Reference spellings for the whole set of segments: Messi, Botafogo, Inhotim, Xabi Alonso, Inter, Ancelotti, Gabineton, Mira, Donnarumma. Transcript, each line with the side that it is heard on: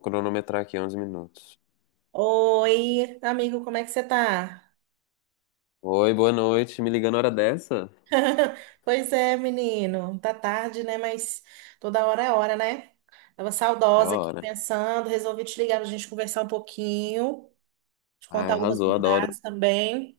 left: Cronometrar aqui 11 minutos.
right: Oi, amigo, como é que você tá?
left: Oi, boa noite. Me ligando na hora dessa?
right: Pois é, menino, tá tarde, né? Mas toda hora é hora, né? Tava
left: É a
right: saudosa aqui
left: hora.
right: pensando, resolvi te ligar pra gente conversar um pouquinho, te
left: Ai,
right: contar algumas
left: arrasou, adoro.
right: novidades também.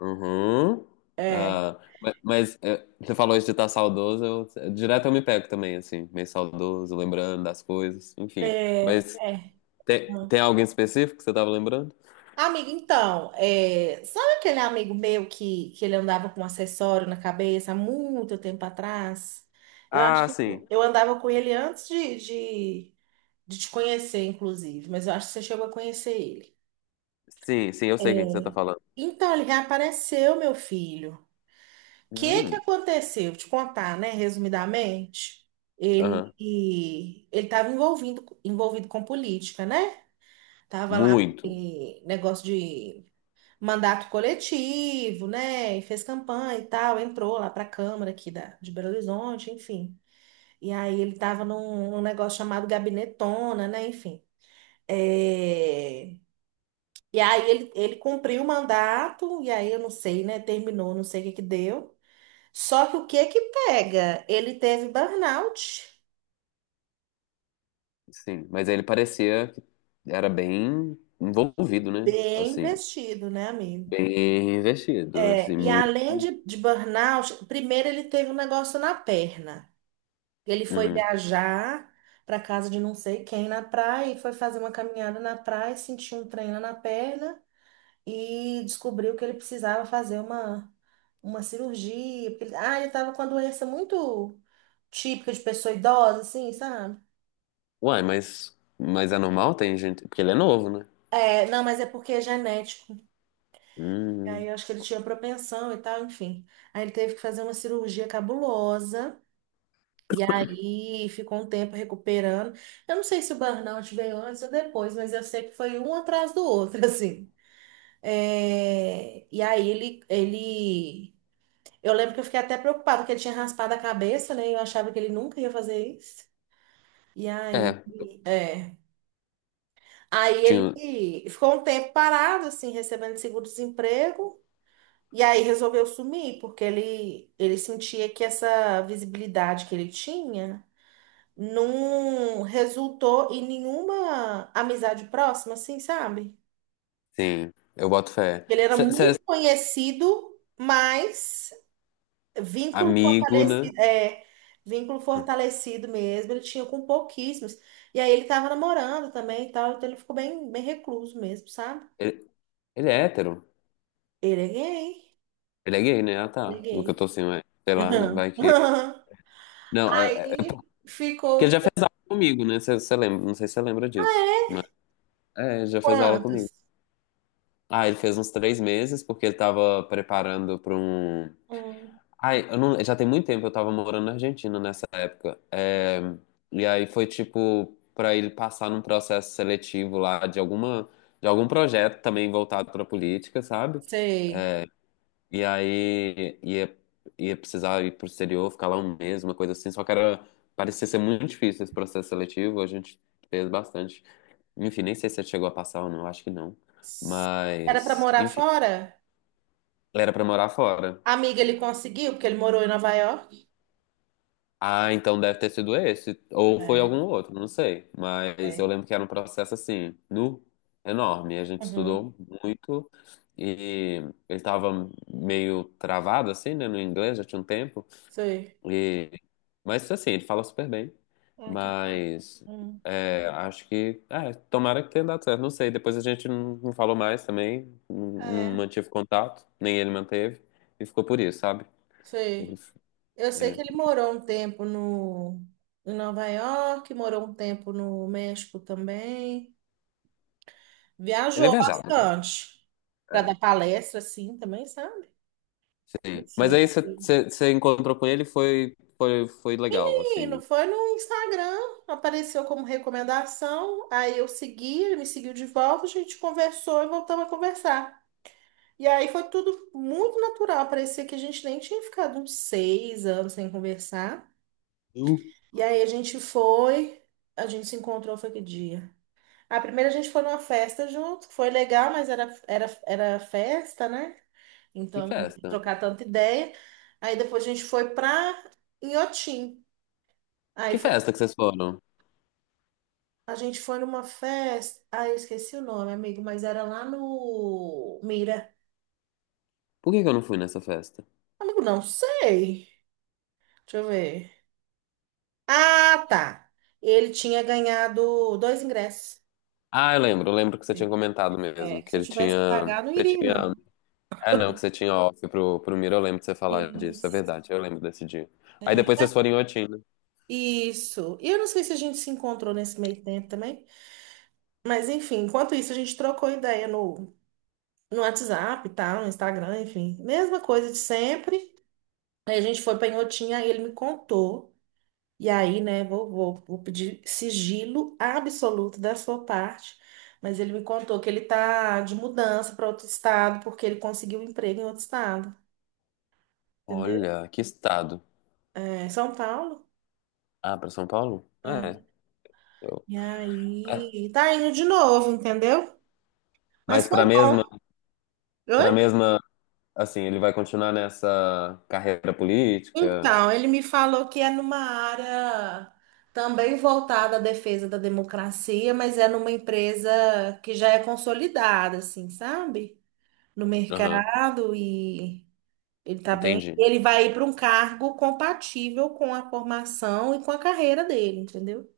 left: Uhum.
right: É,
left: Ah, mas é, você falou isso de estar saudoso, eu, direto eu me pego também, assim, meio saudoso, lembrando das coisas, enfim.
right: é,
left: Mas
right: é.
left: tem,
right: Hum.
left: tem alguém específico que você tava lembrando?
right: Amigo, então, sabe aquele amigo meu que ele andava com um acessório na cabeça há muito tempo atrás? Eu acho
left: Ah,
right: que
left: sim.
right: eu andava com ele antes de te conhecer, inclusive, mas eu acho que você chegou a conhecer ele.
left: Sim, sim, eu sei quem que você tá
right: É.
left: falando.
right: Então, ele reapareceu, meu filho. O que que
left: Hum,
right: aconteceu? Vou te contar, né? Resumidamente,
left: aham.
right: ele estava envolvido com política, né? Tava lá
left: Muito,
right: em negócio de mandato coletivo, né? E fez campanha e tal, entrou lá para a Câmara aqui de Belo Horizonte, enfim. E aí ele estava num negócio chamado Gabinetona, né? Enfim. É. E aí ele cumpriu o mandato, e aí eu não sei, né? Terminou, não sei o que que deu. Só que o que que pega? Ele teve burnout.
left: sim. Mas ele parecia que era bem envolvido, né?
right: Bem
left: Assim.
right: investido, né, amigo?
left: Bem investido, assim,
right: É, e
left: muito.
right: além de burnout, primeiro ele teve um negócio na perna. Ele foi
left: Uhum.
right: viajar para casa de não sei quem na praia e foi fazer uma caminhada na praia, sentiu um trem lá na perna. E descobriu que ele precisava fazer uma cirurgia. Porque ele estava com uma doença muito típica de pessoa idosa, assim, sabe?
left: Uai, mas é normal? Tem gente. Porque ele é novo, né?
right: É, não, mas é porque é genético.
left: Hum.
right: Aí eu acho que ele tinha propensão e tal, enfim. Aí ele teve que fazer uma cirurgia cabulosa. E aí ficou um tempo recuperando. Eu não sei se o burnout veio antes ou depois, mas eu sei que foi um atrás do outro, assim. É, e aí ele. Eu lembro que eu fiquei até preocupada porque ele tinha raspado a cabeça, né? E eu achava que ele nunca ia fazer isso. E aí,
left: É,
right: é. Aí
left: tinha.
right: ele ficou um tempo parado, assim, recebendo seguro-desemprego. E aí resolveu sumir, porque ele sentia que essa visibilidade que ele tinha não resultou em nenhuma amizade próxima, assim, sabe?
left: Sim, eu boto fé.
right: Ele era
left: Você é
right: muito conhecido, mas vínculo
left: amigo, né?
right: fortalecido, é, vínculo fortalecido mesmo, ele tinha com pouquíssimos. E aí ele tava namorando também e tal, então ele ficou bem recluso mesmo, sabe?
left: Ele, ele é hétero.
right: Ele é gay,
left: Ele é gay, né? Ah,
right: ele é
left: tá. O que eu
right: gay.
left: tô assim, ué, sei lá, né? Vai que. Não, é, é
right: Aí
left: porque ele
right: ficou
left: já fez aula comigo, né? Você lembra? Não sei se você lembra disso. Mas, é, ele já fez aula comigo.
right: quantos?
left: Ah, ele fez uns 3 meses porque ele tava preparando pra um.
right: Hum,
left: Ai, eu não, já tem muito tempo eu tava morando na Argentina nessa época. É, e aí foi tipo pra ele passar num processo seletivo lá de alguma de algum projeto também voltado pra política, sabe?
right: sei.
left: E aí ia, ia precisar ir pro exterior, ficar lá 1 mês, uma coisa assim. Só que era, parecia ser muito difícil esse processo seletivo, a gente fez bastante. Enfim, nem sei se ele chegou a passar ou não, acho que não.
right: Era pra
left: Mas,
right: morar
left: enfim,
right: fora?
left: era pra morar fora.
right: Amiga, ele conseguiu, porque ele morou em Nova York.
left: Ah, então deve ter sido esse. Ou foi
right: É,
left: algum outro, não sei. Mas eu
right: é.
left: lembro que era um processo assim, nu, enorme. A gente
right: Uhum,
left: estudou muito e ele estava meio travado, assim, né, no inglês, já tinha um tempo.
right: sei.
left: E... Mas assim, ele fala super bem.
right: Ah, que bom.
left: Mas
right: Hum,
left: é, acho que. É, tomara que tenha dado certo. Não sei. Depois a gente não falou mais também. Não, não
right: É,
left: mantive contato, nem ele manteve. E ficou por isso, sabe? Ele,
right: sei. Eu sei
left: é,
right: que ele morou um tempo no, em Nova York, morou um tempo no México também.
left: ele é
right: Viajou
left: viajado, né?
right: bastante para dar
left: É.
right: palestra, assim, também, sabe?
left: Sim. Mas
right: Enfim.
left: aí você encontrou com ele e foi, foi legal,
right: Menino,
left: assim.
right: foi no Instagram, apareceu como recomendação, aí eu segui, ele me seguiu de volta, a gente conversou e voltamos a conversar. E aí foi tudo muito natural, parecia que a gente nem tinha ficado uns 6 anos sem conversar.
left: Viu?
right: E aí a gente se encontrou, foi que dia? A primeira a gente foi numa festa junto, foi legal, mas era festa, né?
left: Que
right: Então não deu pra
left: festa?
right: trocar tanta ideia. Aí depois a gente foi pra Inhotim. Aí
left: Que
right: foi-
left: festa que vocês foram?
right: a gente foi numa festa. Ah, eu esqueci o nome, amigo, mas era lá no Mira.
left: Por que que eu não fui nessa festa?
right: Amigo, não sei. Deixa eu ver. Ah, tá. Ele tinha ganhado dois ingressos.
left: Ah, eu lembro que você tinha comentado mesmo,
right: É,
left: que
right: se eu
left: ele
right: tivesse que
left: tinha.
right: pagar, não
left: Você
right: iria,
left: tinha.
right: não.
left: Ah, não, que você tinha off pro, pro Miro, eu lembro de você falar disso, é
right: Isso.
left: verdade, eu lembro desse dia. Aí depois vocês foram em Otina.
right: Isso. E eu não sei se a gente se encontrou nesse meio tempo também. Mas, enfim, enquanto isso, a gente trocou ideia no WhatsApp e tal, no Instagram, enfim. Mesma coisa de sempre. Aí a gente foi pra Inhotim, aí ele me contou. E aí, né, vou pedir sigilo absoluto da sua parte. Mas ele me contou que ele tá de mudança para outro estado, porque ele conseguiu um emprego em outro estado. Entendeu?
left: Olha, que estado.
right: É, São Paulo.
left: Ah, pra São Paulo?
right: É.
left: É. eu-
right: E
left: é.
right: aí, tá indo de novo, entendeu? Mas
left: Mas
right: foi bom.
left: pra
right: Oi?
left: mesma, assim, ele vai continuar nessa carreira política?
right: Então, ele me falou que é numa área também voltada à defesa da democracia, mas é numa empresa que já é consolidada, assim, sabe? No
left: Aham,
right: mercado e ele tá bem.
left: entendi.
right: Ele vai ir para um cargo compatível com a formação e com a carreira dele, entendeu?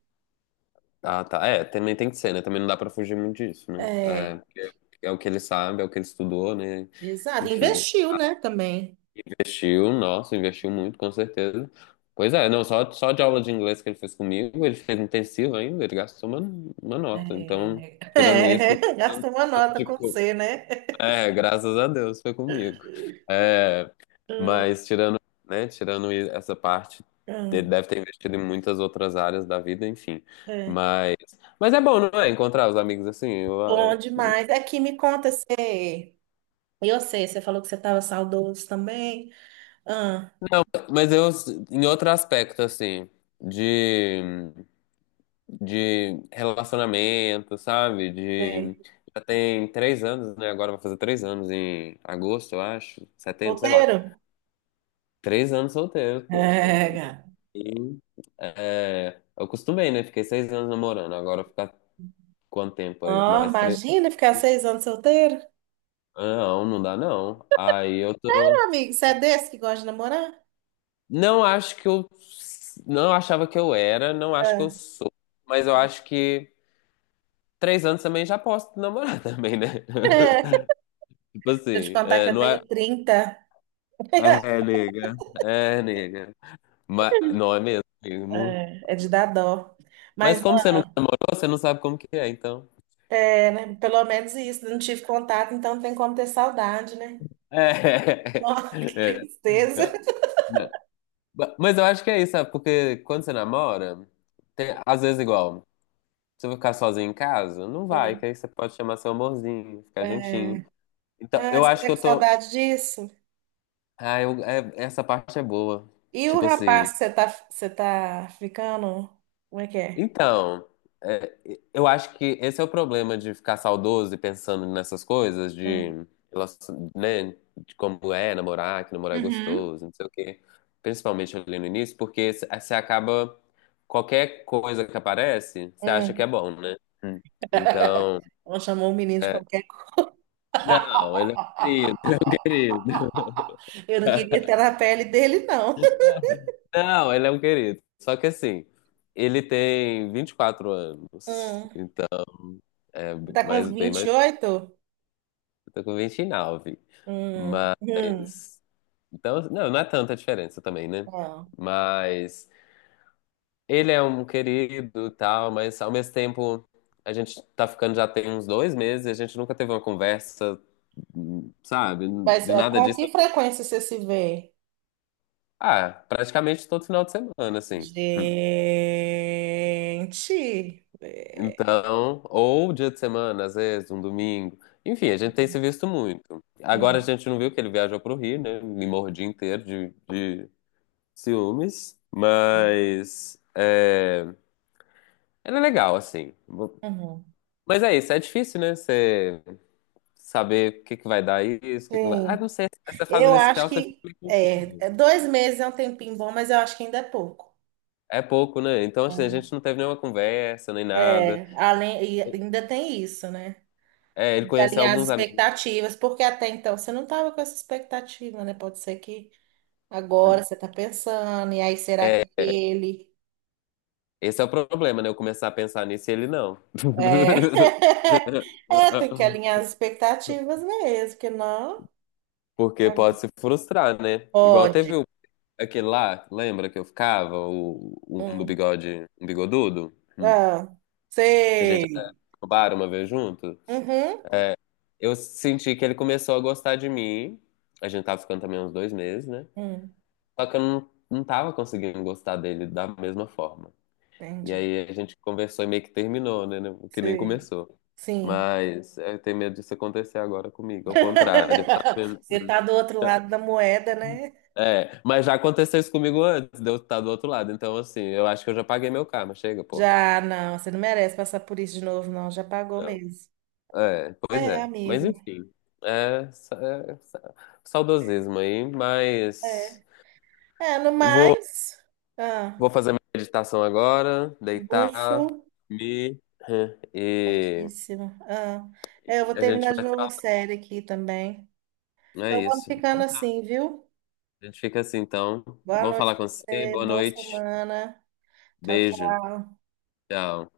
left: Ah, tá. É, também tem que ser, né? Também não dá pra fugir muito disso, né? É,
right: É,
left: porque é o que ele sabe, é o que ele estudou, né?
right: exato.
left: Enfim,
right: Investiu, né, também.
left: investiu, nossa, investiu muito, com certeza. Pois é, não, só, só de aula de inglês que ele fez comigo, ele fez intensivo ainda, ele gastou uma nota. Então,
right: É,
left: tirando isso,
right: é, gastou uma
left: tanto
right: nota
left: de
right: com
left: co-
right: você, né?
left: é, graças a Deus, foi comigo. É,
right: Hum,
left: mas tirando, né, tirando essa parte, ele
right: hum,
left: deve ter investido em muitas outras áreas da vida, enfim.
right: é.
left: Mas, mas é bom, não é? Encontrar os amigos assim. Eu, ah,
right: Bom demais. Aqui me conta você. E eu sei, você falou que você estava saudoso também. Ah,
left: mas eu, em outro aspecto, assim, de, de relacionamento, sabe? De,
right: sei.
left: já tem 3 anos, né? Agora vai fazer 3 anos em agosto, eu acho, setembro, sei lá.
right: Solteiro?
left: 3 anos solteiro, poxa.
right: É, cara.
left: E, aí, é, eu acostumei, né? Fiquei 6 anos namorando, agora ficar quanto tempo aí?
right: Ó,
left: Mais 3?
right: imagina ficar 6 anos solteiro.
left: Não, não dá não. Aí eu
right: Meu
left: tô.
right: amigo, você é desse que gosta de namorar?
left: Não acho que eu. Não achava que eu era, não acho que eu
right: É,
left: sou. Mas eu acho que 3 anos também já posso namorar também, né?
right: é. Deixa
left: Tipo
right: eu te
left: assim,
right: contar que
left: é,
right: eu
left: não é.
right: tenho 30.
left: É, nega. É, nega. Mas não é mesmo, amigo. Não-
right: É é de dar dó. Mas
left: Mas como você nunca namorou, você não sabe como que é, então.
right: é, né, pelo menos isso, não tive contato, então tem como ter saudade, né?
left: É.
right: Nossa, que
left: É.
right: tristeza.
left: Mas eu acho que é isso, sabe? Porque quando você namora, tem, às vezes igual. Você vai ficar sozinho em casa? Não vai,
right: É.
left: que aí você pode chamar seu amorzinho, ficar juntinho.
right: É.
left: Então,
right: Ah,
left: eu
right: você
left: acho
right: tá
left: que
right: com
left: eu tô.
right: saudade disso?
left: Ah, essa parte é boa.
right: E o
left: Tipo assim.
right: rapaz que você tá ficando? Como é que é?
left: Então, é, eu acho que esse é o problema de ficar saudoso e pensando nessas coisas, de,
right: Hum.
left: né, de como é namorar, que namorar é
right: Uhum.
left: gostoso, não sei o quê. Principalmente ali no início, porque você acaba. Qualquer coisa que aparece, você acha que é
right: Hum.
left: bom, né? Hum. Então.
right: Ela chamou o menino de
left: É,
right: qualquer coisa.
left: não, ele é um querido, ele é um querido.
right: Eu não queria estar na pele dele, não.
left: Não, ele é um querido. Só que assim, ele tem 24 anos.
right: Hum.
left: Então, é
right: Tá com
left: mais, bem
right: vinte
left: mais.
right: e oito.
left: Eu tô com 29,
right: Hum.
left: mas. Então, não, não é tanta diferença também, né?
right: Não.
left: Mas. Ele é um querido e tal, mas ao mesmo tempo. A gente tá ficando já tem uns 2 meses, e a gente nunca teve uma conversa, sabe?
right: Mas
left: De
right: é,
left: nada
right: com
left: disso.
right: que frequência você se vê?
left: Ah, praticamente todo final de semana, assim.
right: Gente. É.
left: Então, ou dia de semana, às vezes, um domingo. Enfim, a gente tem se visto muito. Agora a
right: Hum.
left: gente não viu que ele viajou pro Rio, né? Me mordi inteiro de ciúmes. Mas é, ele é legal, assim.
right: Uhum.
left: Mas é isso, é difícil, né? Você saber o que que vai dar isso, o que que não vai. Ah,
right: Sim,
left: não sei. Essa fase
right: eu acho
left: inicial você fica
right: que
left: meio confuso.
right: 2 meses é um tempinho bom, mas eu acho que ainda é pouco.
left: É pouco, né? Então, assim, a gente não teve nenhuma conversa, nem nada.
right: É, além, e ainda tem isso, né?
left: É, ele
right: De
left: conheceu
right: alinhar as
left: alguns amigos.
right: expectativas, porque até então você não estava com essa expectativa, né? Pode ser que agora você está pensando, e aí será que ele.
left: Esse é o problema, né? Eu começar a pensar nisso e ele não.
right: É, é tem que alinhar as expectativas mesmo, porque não.
left: Porque pode se frustrar, né? Igual teve
right: Pode.
left: aquele lá, lembra que eu ficava? O, um do
right: Hum.
left: bigode, um bigodudo? Hum.
right: Ah,
left: Que a gente
right: sei.
left: até no bar uma vez junto.
right: Uhum.
left: Eu senti que ele começou a gostar de mim. A gente tava ficando também uns 2 meses, né?
right: Hum,
left: Só que eu não tava conseguindo gostar dele da mesma forma. E
right: entendi.
left: aí a gente conversou e meio que terminou, né? Né, que nem
right: Sei.
left: começou.
right: Sim.
left: Mas eu tenho medo disso acontecer agora comigo, ao contrário. Tá vendo?
right: Você tá do outro lado da moeda, né?
left: É, mas já aconteceu isso comigo antes de eu estar do outro lado. Então, assim, eu acho que eu já paguei meu karma. Chega, pô.
right: Já, não, você não merece passar por isso de novo, não. Já pagou
left: Não.
right: mesmo.
left: É, pois
right: É,
left: é. Mas
right: amigo.
left: enfim. É, é sa- saudosismo aí, mas
right: É. É, no
left: vou,
right: mais, ah,
left: vou fazer minha meditação agora,
right: luxo,
left: deitar, me e
right: certíssimo. Ah, é, eu vou
left: a gente
right: terminar de
left: vai
right: ver
left: se
right: uma
left: falar.
right: série aqui também.
left: É
right: Então vamos
left: isso.
right: ficando
left: Então,
right: assim, viu?
left: a gente fica assim, então.
right: Boa
left: Bom
right: noite
left: falar
right: pra
left: com você.
right: você,
left: Boa
right: boa
left: noite.
right: semana. Tchau,
left: Beijo.
right: tchau.
left: Tchau.